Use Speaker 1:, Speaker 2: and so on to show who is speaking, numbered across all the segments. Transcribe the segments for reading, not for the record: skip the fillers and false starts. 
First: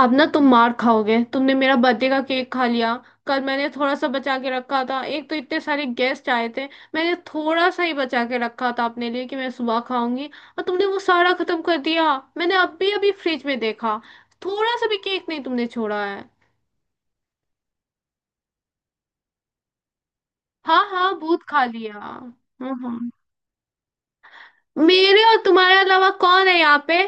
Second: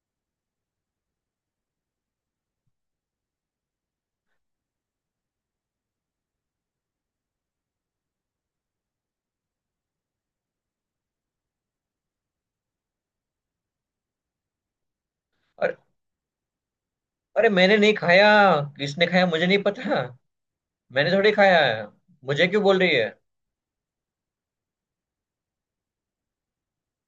Speaker 1: अब ना तुम मार खाओगे। तुमने मेरा बर्थडे का केक खा लिया। कल मैंने थोड़ा सा बचा के रखा था, एक तो इतने सारे गेस्ट आए थे। मैंने थोड़ा सा ही बचा के रखा था अपने लिए कि मैं सुबह खाऊंगी। और तुमने वो सारा खत्म कर दिया। मैंने अभी अभी फ्रिज में देखा, थोड़ा सा भी केक नहीं तुमने
Speaker 2: और
Speaker 1: छोड़ा है।
Speaker 2: अरे, मैंने नहीं खाया। किसने खाया मुझे नहीं पता।
Speaker 1: हाँ
Speaker 2: मैंने
Speaker 1: हाँ,
Speaker 2: थोड़ी
Speaker 1: भूत खा
Speaker 2: खाया है।
Speaker 1: लिया।
Speaker 2: मुझे क्यों बोल रही है?
Speaker 1: मेरे और तुम्हारे अलावा कौन है यहाँ पे?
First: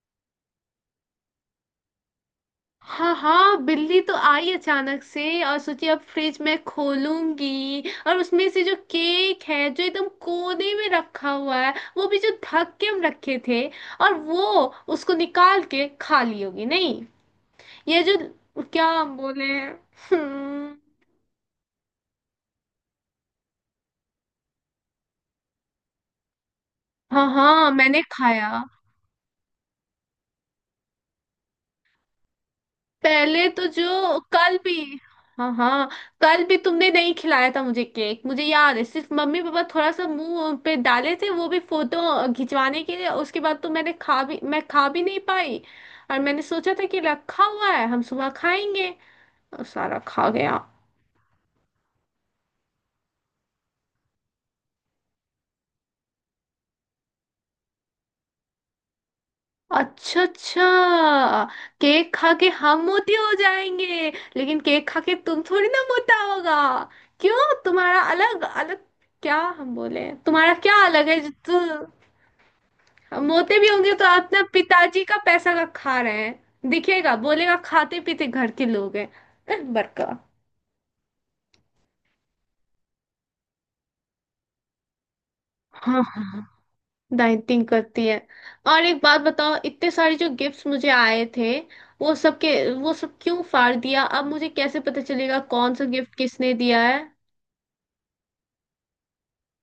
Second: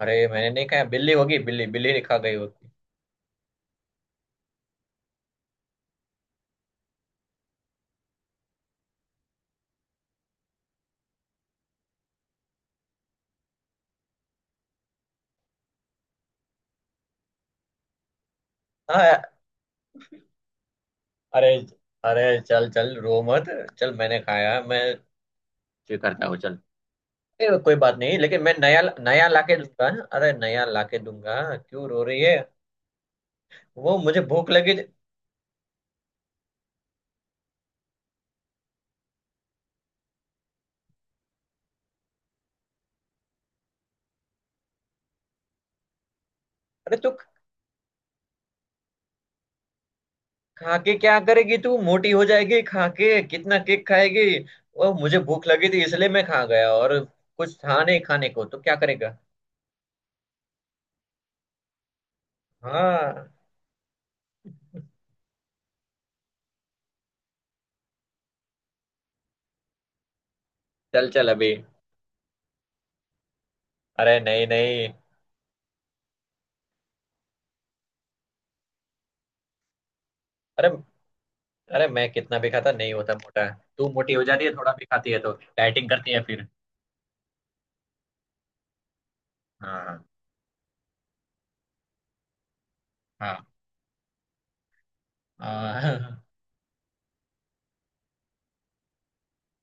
Speaker 2: अरे मैंने नहीं खाया, बिल्ली होगी, बिल्ली, बिल्ली ने खा गई होगी।
Speaker 1: हाँ हाँ, बिल्ली तो आई अचानक से और सोची अब फ्रिज में खोलूंगी, और उसमें से जो केक है जो एकदम कोने में रखा हुआ है, वो भी जो ढक के हम रखे थे, और वो उसको निकाल के खा ली होगी? नहीं। ये जो क्या हम
Speaker 2: हाँ।
Speaker 1: बोले। हम्म।
Speaker 2: अरे अरे, चल चल, रो मत। चल मैंने खाया, मैं स्वीकारता हूँ, चल।
Speaker 1: हाँ हाँ,
Speaker 2: कोई बात
Speaker 1: मैंने
Speaker 2: नहीं, लेकिन मैं
Speaker 1: खाया।
Speaker 2: नया नया लाके दूंगा। अरे नया लाके दूंगा, क्यों रो रही है?
Speaker 1: पहले तो
Speaker 2: वो
Speaker 1: जो
Speaker 2: मुझे भूख
Speaker 1: कल भी।
Speaker 2: लगी।
Speaker 1: हाँ हाँ, कल भी तुमने नहीं खिलाया था मुझे केक। मुझे याद है सिर्फ मम्मी पापा थोड़ा सा मुंह पे डाले थे, वो भी फोटो खिंचवाने के लिए। उसके बाद तो मैंने खा भी, मैं खा भी नहीं पाई। और मैंने सोचा था
Speaker 2: अरे
Speaker 1: कि
Speaker 2: तू
Speaker 1: रखा हुआ है, हम सुबह खाएंगे। और सारा खा गया।
Speaker 2: खा के क्या करेगी? तू मोटी हो जाएगी खा के, कितना केक खाएगी? वो मुझे भूख लगी थी इसलिए मैं खा गया, और कुछ था नहीं खाने को तो क्या करेगा।
Speaker 1: अच्छा अच्छा, केक खा के हम मोटे
Speaker 2: हाँ,
Speaker 1: हो जाएंगे। लेकिन केक खा के तुम थोड़ी ना मोटा होगा। क्यों तुम्हारा अलग अलग? क्या हम बोले, तुम्हारा क्या अलग
Speaker 2: चल
Speaker 1: है
Speaker 2: चल
Speaker 1: जो
Speaker 2: अभी।
Speaker 1: तू। हम मोटे भी होंगे तो
Speaker 2: अरे
Speaker 1: अपना
Speaker 2: नहीं नहीं।
Speaker 1: पिताजी का पैसा का खा रहे हैं। दिखेगा, बोलेगा खाते पीते घर के लोग हैं। बड़का।
Speaker 2: अरे, अरे मैं कितना भी खाता नहीं होता मोटा। तू मोटी हो जाती है, थोड़ा भी खाती है तो डाइटिंग करती है
Speaker 1: हाँ,
Speaker 2: फिर।
Speaker 1: डाइटिंग करती है। और एक बात बताओ, इतने
Speaker 2: हाँ
Speaker 1: सारे जो गिफ्ट्स मुझे आए थे वो सब के वो सब क्यों
Speaker 2: हाँ,
Speaker 1: फाड़ दिया? अब मुझे कैसे पता चलेगा कौन सा गिफ्ट
Speaker 2: हाँ,
Speaker 1: किसने दिया है?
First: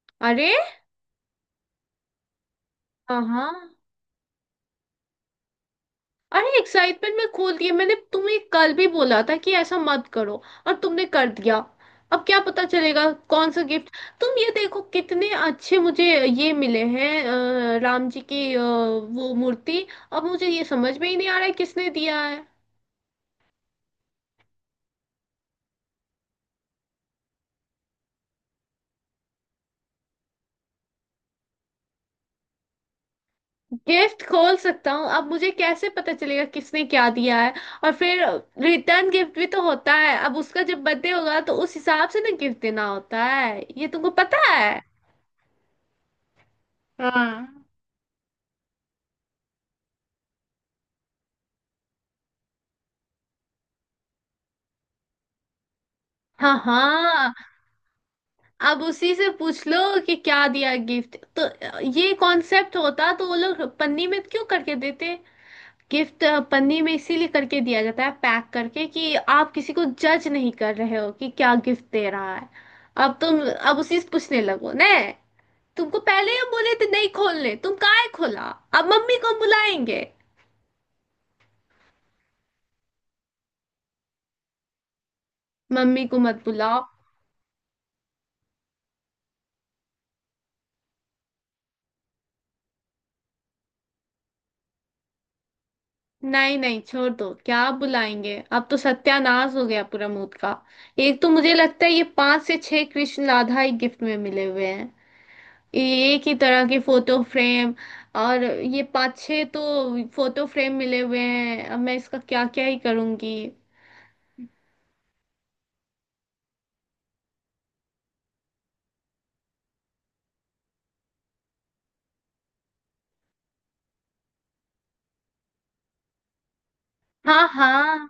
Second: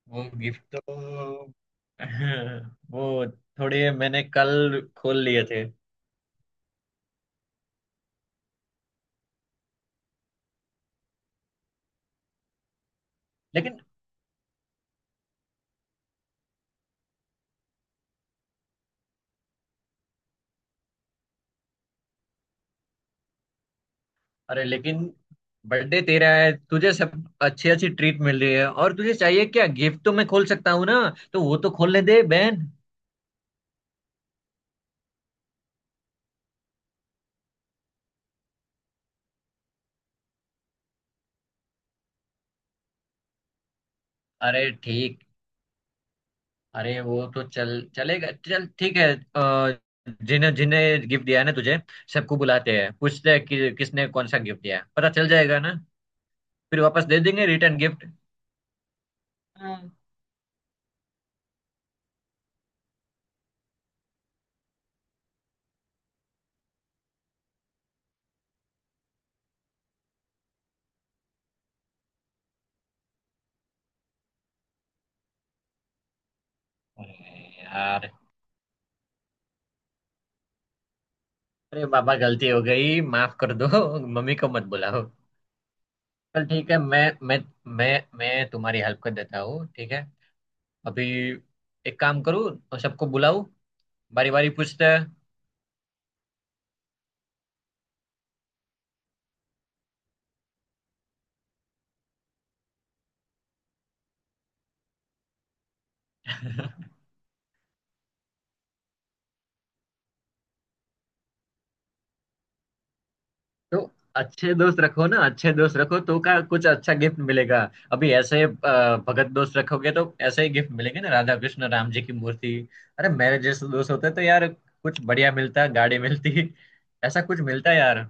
Speaker 2: वो
Speaker 1: अरे।
Speaker 2: गिफ्ट तो वो
Speaker 1: हाँ।
Speaker 2: थोड़े मैंने कल खोल लिए थे।
Speaker 1: अरे एक्साइटमेंट में खोल दिए। मैंने तुम्हें कल भी बोला था कि ऐसा मत करो, और तुमने कर दिया। अब क्या पता चलेगा कौन सा
Speaker 2: लेकिन
Speaker 1: गिफ्ट? तुम ये देखो कितने अच्छे मुझे ये मिले हैं, राम जी की, वो मूर्ति। अब मुझे ये समझ में ही नहीं आ रहा है किसने दिया है।
Speaker 2: अरे, लेकिन बर्थडे तेरा है, तुझे सब अच्छी अच्छी ट्रीट मिल रही है, और तुझे चाहिए क्या? गिफ्ट तो मैं खोल सकता हूँ ना। तो वो तो खोलने दे बहन।
Speaker 1: गिफ्ट खोल सकता हूँ, अब मुझे कैसे पता चलेगा किसने क्या दिया है? और फिर रिटर्न गिफ्ट भी तो होता है। अब उसका जब बर्थडे होगा तो उस हिसाब से ना गिफ्ट देना होता है, ये तुमको पता
Speaker 2: अरे
Speaker 1: है?
Speaker 2: ठीक, अरे वो तो
Speaker 1: हाँ
Speaker 2: चल, चलेगा, चल ठीक है। अ, जिन्हें जिन्हें गिफ्ट दिया है ना तुझे, सबको बुलाते हैं, पूछते हैं कि किसने कौन सा गिफ्ट दिया है, पता चल जाएगा ना।
Speaker 1: हाँ
Speaker 2: फिर वापस दे
Speaker 1: हाँ।
Speaker 2: देंगे रिटर्न गिफ्ट।
Speaker 1: अब उसी से पूछ लो
Speaker 2: हाँ।
Speaker 1: कि क्या दिया गिफ्ट। तो ये कॉन्सेप्ट होता तो वो लोग पन्नी में क्यों करके देते गिफ्ट? पन्नी में इसीलिए करके दिया जाता है, पैक करके, कि आप किसी को जज नहीं कर रहे हो कि क्या गिफ्ट दे रहा है। अब तुम अब उसी से पूछने लगो ना। तुमको पहले ही हम बोले थे नहीं
Speaker 2: अरे
Speaker 1: खोलने, तुम काहे
Speaker 2: यार,
Speaker 1: खोला? अब मम्मी को बुलाएंगे।
Speaker 2: अरे बाबा गलती हो गई, माफ कर दो। मम्मी को मत बुलाओ।
Speaker 1: मम्मी को मत
Speaker 2: चल ठीक है।
Speaker 1: बुलाओ।
Speaker 2: मैं मैं मैं तुम्हारी हेल्प कर देता हूँ, ठीक है। अभी एक काम करूँ और सबको बुलाऊं, बारी बारी पूछते हैं।
Speaker 1: नहीं नहीं, छोड़ दो, क्या बुलाएंगे? अब तो सत्यानाश हो गया पूरा मूड का। एक तो मुझे लगता है ये पांच से छह कृष्ण राधा ही गिफ्ट में मिले हुए हैं, ये एक ही तरह के फोटो फ्रेम। और ये पांच छह तो फोटो फ्रेम मिले हुए हैं, अब मैं इसका क्या क्या ही करूंगी।
Speaker 2: तो अच्छे दोस्त रखो ना, अच्छे दोस्त रखो तो का कुछ अच्छा गिफ्ट मिलेगा। अभी ऐसे भगत दोस्त रखोगे तो ऐसे ही गिफ्ट मिलेंगे ना, राधा कृष्ण राम जी की मूर्ति। अरे मेरे जैसे दोस्त होते तो यार कुछ बढ़िया मिलता, गाड़ी मिलती, ऐसा कुछ
Speaker 1: हाँ
Speaker 2: मिलता
Speaker 1: हाँ।
Speaker 2: यार।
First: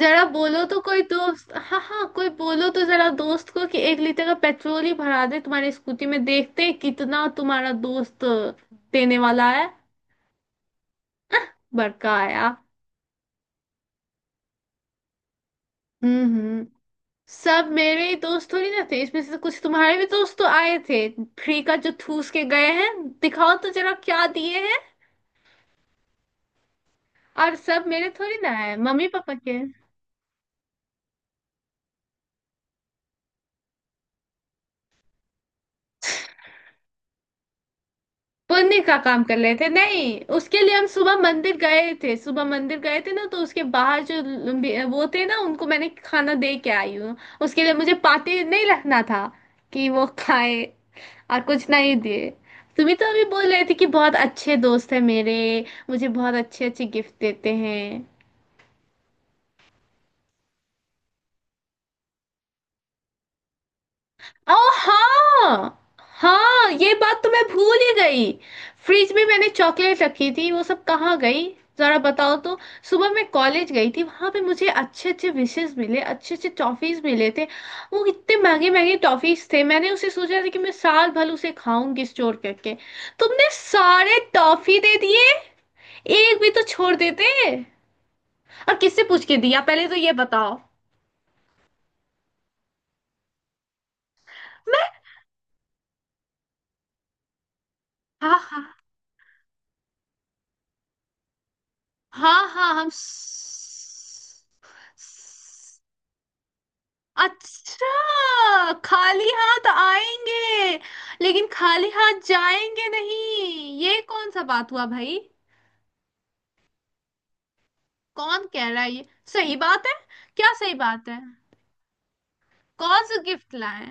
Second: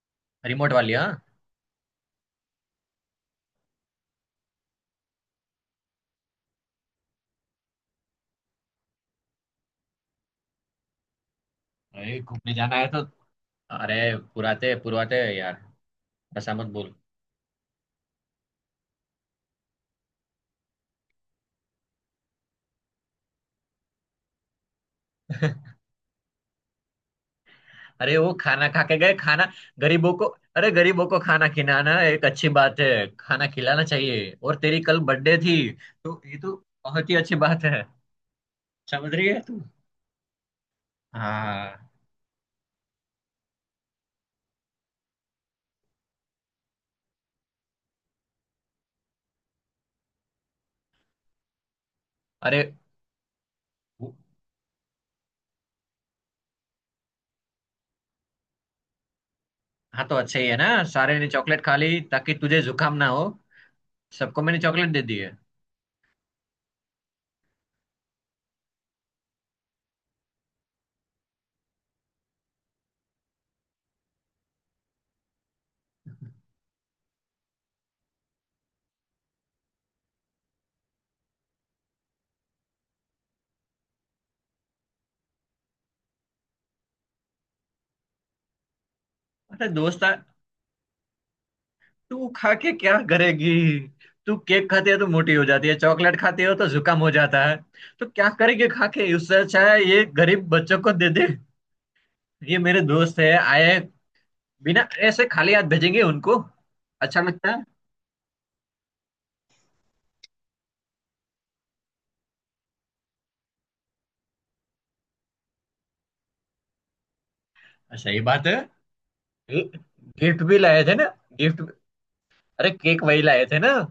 Speaker 1: जरा बोलो
Speaker 2: रिमोट
Speaker 1: तो
Speaker 2: वाली
Speaker 1: कोई
Speaker 2: हाँ।
Speaker 1: दोस्त, हाँ हाँ, कोई बोलो तो जरा दोस्त को कि 1 लीटर का पेट्रोल ही भरा दे तुम्हारी स्कूटी में, देखते हैं कितना तुम्हारा दोस्त देने वाला है। बड़का
Speaker 2: अरे घूमने
Speaker 1: आया।
Speaker 2: जाना है तो अरे पुराते पुरवाते यार, ऐसा
Speaker 1: हम्म।
Speaker 2: मत बोल।
Speaker 1: सब मेरे ही दोस्त थोड़ी ना थे, इसमें से तो कुछ तुम्हारे भी दोस्त तो आए थे। फ्री का जो ठूस के गए हैं, दिखाओ तो जरा क्या दिए हैं। और सब मेरे
Speaker 2: अरे वो
Speaker 1: थोड़ी ना
Speaker 2: खाना
Speaker 1: है,
Speaker 2: खा के
Speaker 1: मम्मी
Speaker 2: गए,
Speaker 1: पापा
Speaker 2: खाना
Speaker 1: के।
Speaker 2: गरीबों को। अरे गरीबों को खाना खिलाना एक अच्छी बात है। खाना खिलाना चाहिए, और तेरी कल बर्थडे थी तो ये तो बहुत ही अच्छी बात है।
Speaker 1: पुण्य का
Speaker 2: समझ
Speaker 1: काम
Speaker 2: रही
Speaker 1: कर
Speaker 2: है
Speaker 1: रहे
Speaker 2: तू?
Speaker 1: थे। नहीं, उसके लिए हम सुबह मंदिर
Speaker 2: हाँ,
Speaker 1: गए थे। सुबह मंदिर गए थे ना, तो उसके बाहर जो वो थे ना, उनको मैंने खाना दे के आई हूँ। उसके लिए मुझे पाते नहीं रखना था कि वो खाए। और कुछ नहीं दिए।
Speaker 2: अरे
Speaker 1: तुम ही तो अभी बोल रहे थे कि बहुत
Speaker 2: वो-
Speaker 1: अच्छे दोस्त हैं मेरे, मुझे बहुत अच्छे अच्छे गिफ्ट देते हैं।
Speaker 2: हाँ, तो अच्छा ही है ना, सारे ने चॉकलेट खा ली ताकि तुझे जुकाम ना हो। सबको
Speaker 1: ओ
Speaker 2: मैंने चॉकलेट दे दी है।
Speaker 1: हाँ। हाँ, ये बात तो मैं भूल ही गई। फ्रिज में मैंने चॉकलेट रखी थी, वो सब कहाँ गई? जरा बताओ तो। सुबह मैं कॉलेज गई थी, वहां पे मुझे अच्छे अच्छे विशेस मिले, अच्छे अच्छे टॉफीज मिले थे। वो इतने महंगे महंगे टॉफीज थे, मैंने उसे सोचा था कि मैं साल भर उसे खाऊंगी स्टोर करके। तुमने सारे टॉफी दे दिए। एक भी तो छोड़ देते। और किससे पूछ के दिया
Speaker 2: अरे
Speaker 1: पहले तो
Speaker 2: दोस्त,
Speaker 1: ये बताओ।
Speaker 2: तू खा के क्या करेगी? तू केक
Speaker 1: मैं।
Speaker 2: खाती है तो मोटी हो जाती है, चॉकलेट खाती हो तो जुकाम हो जाता है, तो क्या
Speaker 1: हाँ हाँ।
Speaker 2: करेगी खा के? उससे अच्छा है ये गरीब बच्चों को दे दे।
Speaker 1: हाँ
Speaker 2: ये
Speaker 1: हाँ।
Speaker 2: मेरे
Speaker 1: हम
Speaker 2: दोस्त है, आए बिना ऐसे खाली हाथ
Speaker 1: स-
Speaker 2: भेजेंगे उनको, अच्छा लगता है?
Speaker 1: अच्छा, खाली हाथ आएंगे लेकिन खाली हाथ जाएंगे नहीं, ये कौन सा बात हुआ भाई?
Speaker 2: सही
Speaker 1: कौन
Speaker 2: बात है,
Speaker 1: कह रहा है ये सही बात है?
Speaker 2: गिफ्ट
Speaker 1: क्या
Speaker 2: भी
Speaker 1: सही
Speaker 2: लाए थे ना।
Speaker 1: बात है?
Speaker 2: गिफ्ट, अरे केक
Speaker 1: कौन सा
Speaker 2: वही लाए
Speaker 1: गिफ्ट
Speaker 2: थे ना।
Speaker 1: लाए?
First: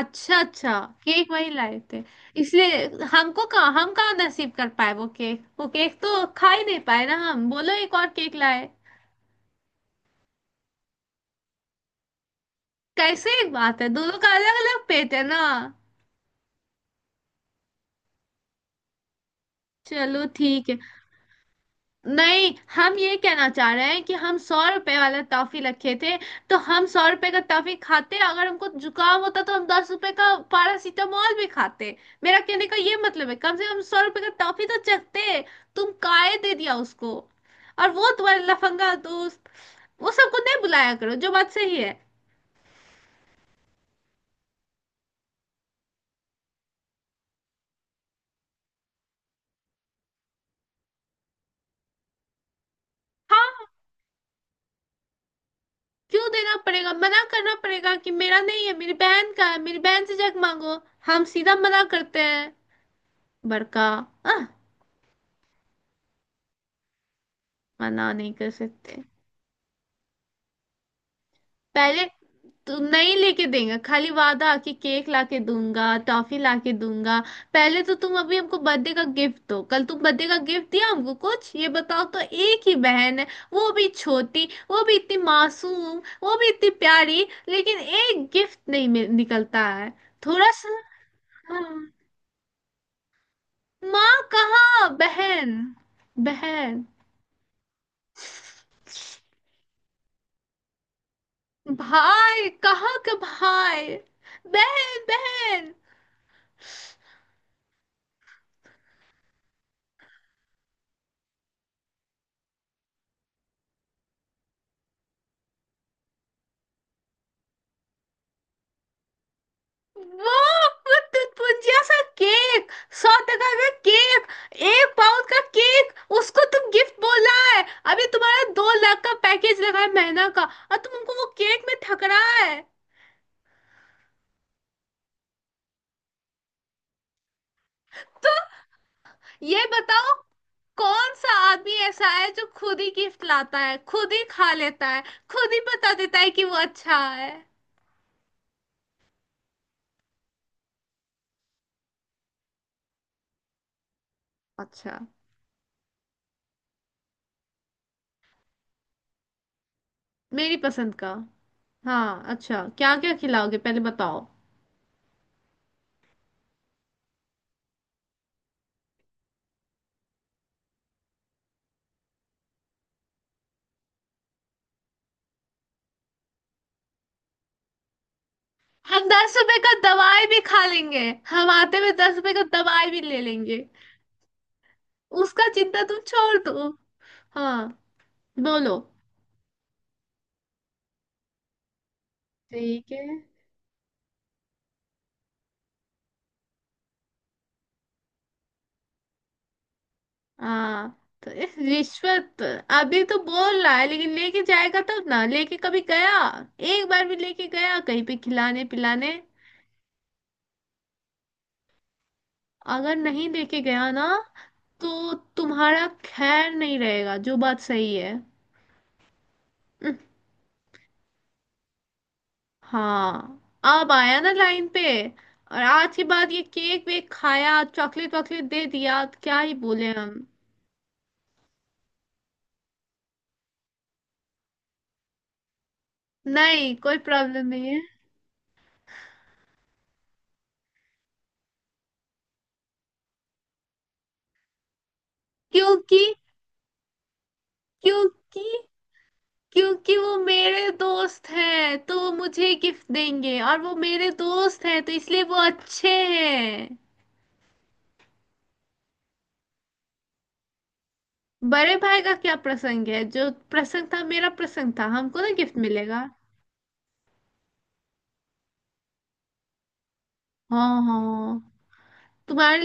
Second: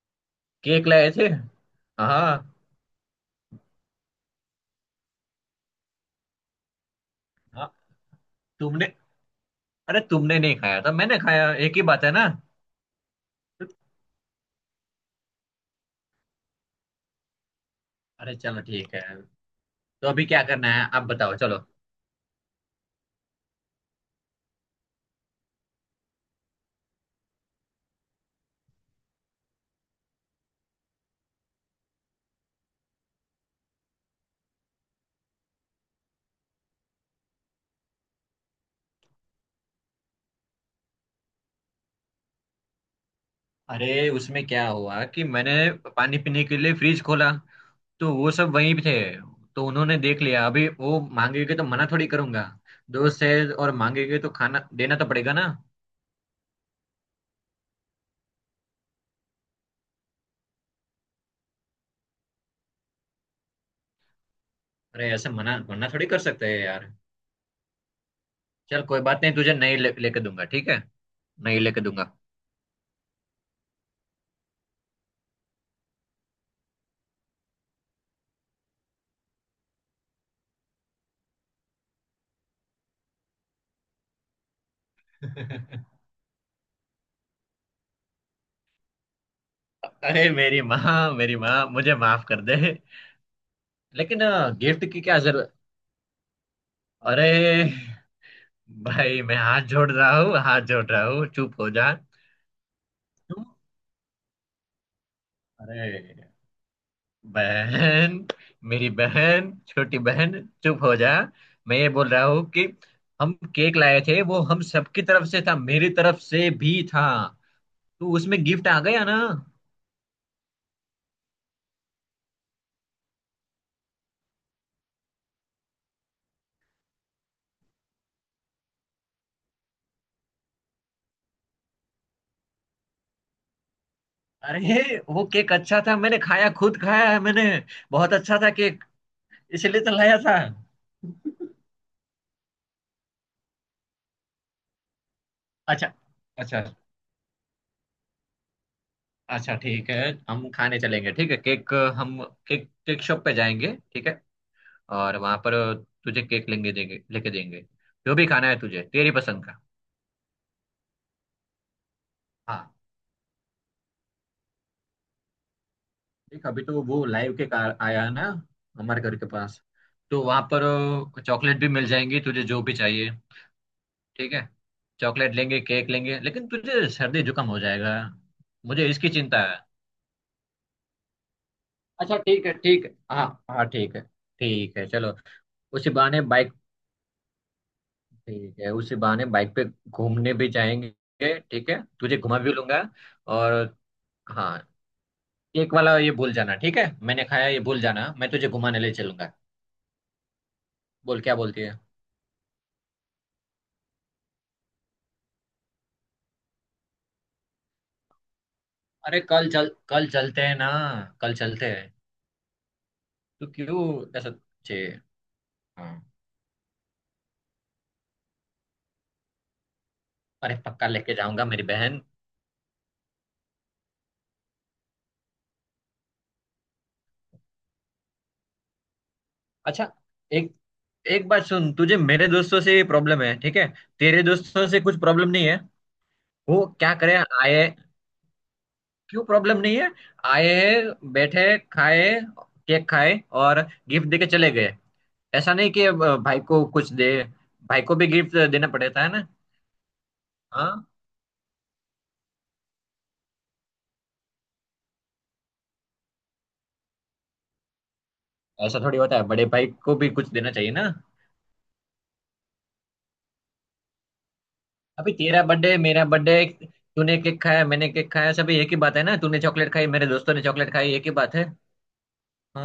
Speaker 1: अच्छा अच्छा,
Speaker 2: केक लाए थे।
Speaker 1: केक वही लाए थे?
Speaker 2: हाँ।
Speaker 1: इसलिए हमको कहाँ, हम कहाँ नसीब कर पाए वो केक? वो केक तो खा ही नहीं पाए ना हम,
Speaker 2: हाँ,
Speaker 1: बोलो। एक और केक लाए।
Speaker 2: तुमने, अरे तुमने नहीं खाया था, मैंने खाया, एक ही बात है ना।
Speaker 1: कैसे एक बात है? दोनों का अलग अलग पेट है ना।
Speaker 2: अरे चलो ठीक है, तो अभी
Speaker 1: चलो
Speaker 2: क्या करना
Speaker 1: ठीक है।
Speaker 2: है आप बताओ, चलो।
Speaker 1: नहीं, हम ये कहना चाह रहे हैं कि हम 100 रुपए वाला टॉफी रखे थे। तो हम सौ रुपए का टॉफी खाते, अगर हमको जुकाम होता तो हम 10 रुपए का पैरासीटामोल भी खाते। मेरा कहने का ये मतलब है कम से कम 100 रुपए का टॉफी तो चखते। तुम काहे दे दिया उसको? और वो तुम्हारे लफंगा दोस्त, वो सबको नहीं बुलाया करो, जो बात सही है।
Speaker 2: अरे उसमें क्या हुआ कि मैंने पानी पीने के लिए फ्रिज खोला, तो वो सब वहीं पे थे, तो उन्होंने देख लिया। अभी वो मांगेंगे तो मना थोड़ी करूंगा, दोस्त है
Speaker 1: हाँ।
Speaker 2: और मांगेंगे तो खाना देना तो पड़ेगा ना।
Speaker 1: क्यों देना पड़ेगा? मना करना पड़ेगा कि मेरा नहीं है, मेरी बहन का है, मेरी बहन से जग मांगो। हम सीधा मना करते हैं। बड़का।
Speaker 2: अरे ऐसे मना मना थोड़ी कर सकते हैं यार।
Speaker 1: मना नहीं कर
Speaker 2: चल कोई
Speaker 1: सकते?
Speaker 2: बात नहीं, तुझे नहीं ले, लेके दूंगा, ठीक है, नहीं लेके
Speaker 1: पहले।
Speaker 2: दूंगा।
Speaker 1: तू नहीं लेके देगा, खाली वादा कि केक लाके दूंगा, टॉफी लाके दूंगा। पहले तो तुम अभी हमको बर्थडे का गिफ्ट दो, कल तुम बर्थडे का गिफ्ट दिया हमको कुछ? ये बताओ तो। एक ही बहन है, वो भी छोटी, वो भी इतनी मासूम, वो भी इतनी प्यारी, लेकिन एक गिफ्ट नहीं निकलता है
Speaker 2: अरे
Speaker 1: थोड़ा
Speaker 2: मेरी
Speaker 1: सा।
Speaker 2: माँ, मेरी माँ
Speaker 1: हाँ,
Speaker 2: मुझे माफ कर दे।
Speaker 1: माँ
Speaker 2: लेकिन गिफ्ट
Speaker 1: कहाँ,
Speaker 2: की क्या जरूरत?
Speaker 1: बहन। बहन।
Speaker 2: अरे भाई मैं हाथ जोड़ रहा हूँ, हाथ जोड़ रहा हूँ, चुप हो जा
Speaker 1: भाई कहाँ का
Speaker 2: तू।
Speaker 1: भाई? बहन बहन।
Speaker 2: अरे बहन, मेरी बहन, छोटी बहन, चुप हो जा। मैं ये बोल रहा हूँ कि हम केक लाए थे, वो हम सबकी तरफ से था, मेरी तरफ से भी था, तो उसमें गिफ्ट आ गया ना।
Speaker 1: वो वो तुतपुंजिया सा केक, 100 टका का केक, 1 पाउंड का केक, उसको तुम गिफ्ट बोल रहा है? अभी तुम्हारा 2 लाख का पैकेज लगा है महीना का, और तुम हमको वो केक में ठग रहा है?
Speaker 2: अरे वो केक अच्छा था, मैंने खाया, खुद खाया है मैंने, बहुत अच्छा था केक,
Speaker 1: ये
Speaker 2: इसलिए तो
Speaker 1: बताओ,
Speaker 2: लाया था।
Speaker 1: कौन सा आदमी ऐसा है जो खुद ही गिफ्ट लाता है, खुद ही खा लेता है, खुद ही बता
Speaker 2: अच्छा
Speaker 1: देता है कि वो
Speaker 2: अच्छा,
Speaker 1: अच्छा है।
Speaker 2: अच्छा ठीक है, हम खाने चलेंगे, ठीक है, केक हम केक, केक शॉप पे जाएंगे, ठीक है,
Speaker 1: अच्छा।
Speaker 2: और वहां पर तुझे केक लेंगे, देंगे, लेके देंगे, जो भी खाना है तुझे तेरी पसंद का।
Speaker 1: मेरी पसंद का। हाँ, अच्छा
Speaker 2: हाँ,
Speaker 1: क्या क्या खिलाओगे पहले बताओ।
Speaker 2: देख अभी तो वो लाइव के कार आया है ना, हमारे घर के पास, तो वहां पर चॉकलेट भी मिल जाएंगी तुझे, जो भी चाहिए, ठीक है। चॉकलेट लेंगे, केक लेंगे, लेकिन तुझे सर्दी जुकाम हो जाएगा, मुझे
Speaker 1: हम
Speaker 2: इसकी
Speaker 1: दस
Speaker 2: चिंता
Speaker 1: रुपए
Speaker 2: है।
Speaker 1: का दवाई भी खा लेंगे। हम आते हुए दस
Speaker 2: अच्छा
Speaker 1: रुपए का
Speaker 2: ठीक है ठीक
Speaker 1: दवाई
Speaker 2: है,
Speaker 1: भी ले
Speaker 2: हाँ
Speaker 1: लेंगे।
Speaker 2: हाँ ठीक है, ठीक है चलो,
Speaker 1: उसका चिंता
Speaker 2: उसी
Speaker 1: तुम
Speaker 2: बहाने
Speaker 1: छोड़
Speaker 2: बाइक,
Speaker 1: दो। हाँ।
Speaker 2: ठीक है
Speaker 1: बोलो।
Speaker 2: उसी बहाने बाइक पे घूमने भी जाएंगे, ठीक है तुझे घुमा भी लूंगा।
Speaker 1: ठीक है।
Speaker 2: और हाँ, केक वाला ये भूल जाना, ठीक है, मैंने खाया ये भूल जाना, मैं तुझे घुमाने ले चलूंगा।
Speaker 1: हाँ।
Speaker 2: बोल
Speaker 1: तो
Speaker 2: क्या
Speaker 1: इस
Speaker 2: बोलती है?
Speaker 1: रिश्वत। अभी तो बोल रहा है, लेकिन लेके जाएगा तब ना, लेके कभी गया? एक बार भी लेके गया कहीं पे खिलाने पिलाने?
Speaker 2: अरे कल चल, कल चलते हैं ना, कल चलते हैं।
Speaker 1: अगर नहीं
Speaker 2: तो
Speaker 1: लेके
Speaker 2: क्यों,
Speaker 1: गया ना,
Speaker 2: ऐसा छे,
Speaker 1: तो तुम्हारा
Speaker 2: हाँ
Speaker 1: खैर नहीं रहेगा, जो बात सही है।
Speaker 2: अरे पक्का लेके जाऊंगा मेरी बहन।
Speaker 1: हाँ, अब आया ना लाइन पे। और आज के बाद ये केक वेक खाया, चॉकलेट वॉकलेट दे दिया, तो क्या ही
Speaker 2: अच्छा,
Speaker 1: बोले हम।
Speaker 2: एक, एक बात सुन, तुझे मेरे दोस्तों से प्रॉब्लम है ठीक है, तेरे दोस्तों से कुछ प्रॉब्लम नहीं है, वो
Speaker 1: नहीं,
Speaker 2: क्या
Speaker 1: कोई
Speaker 2: करे,
Speaker 1: प्रॉब्लम नहीं
Speaker 2: आए,
Speaker 1: है।
Speaker 2: क्यों प्रॉब्लम नहीं है? आए, बैठे, खाए, केक खाए और गिफ्ट देके चले गए। ऐसा नहीं कि
Speaker 1: क्योंकि
Speaker 2: अब भाई को कुछ दे, भाई को भी गिफ्ट
Speaker 1: क्योंकि
Speaker 2: देना पड़ता है ना।
Speaker 1: क्योंकि वो मेरे
Speaker 2: हाँ,
Speaker 1: दोस्त हैं तो वो मुझे गिफ्ट देंगे, और वो मेरे दोस्त हैं तो इसलिए वो अच्छे हैं।
Speaker 2: ऐसा थोड़ी होता है, बड़े भाई को भी कुछ देना चाहिए ना।
Speaker 1: बड़े भाई का क्या प्रसंग है? जो प्रसंग था मेरा प्रसंग था,
Speaker 2: अभी
Speaker 1: हमको ना
Speaker 2: तेरा
Speaker 1: गिफ्ट
Speaker 2: बर्थडे, मेरा
Speaker 1: मिलेगा।
Speaker 2: बर्थडे, तूने केक खाया, मैंने केक खाया, सब एक ही बात है ना, तूने चॉकलेट खाई, मेरे दोस्तों ने
Speaker 1: हाँ
Speaker 2: चॉकलेट खाई,
Speaker 1: हाँ
Speaker 2: एक ही बात
Speaker 1: हाँ।
Speaker 2: है।
Speaker 1: तुम्हारे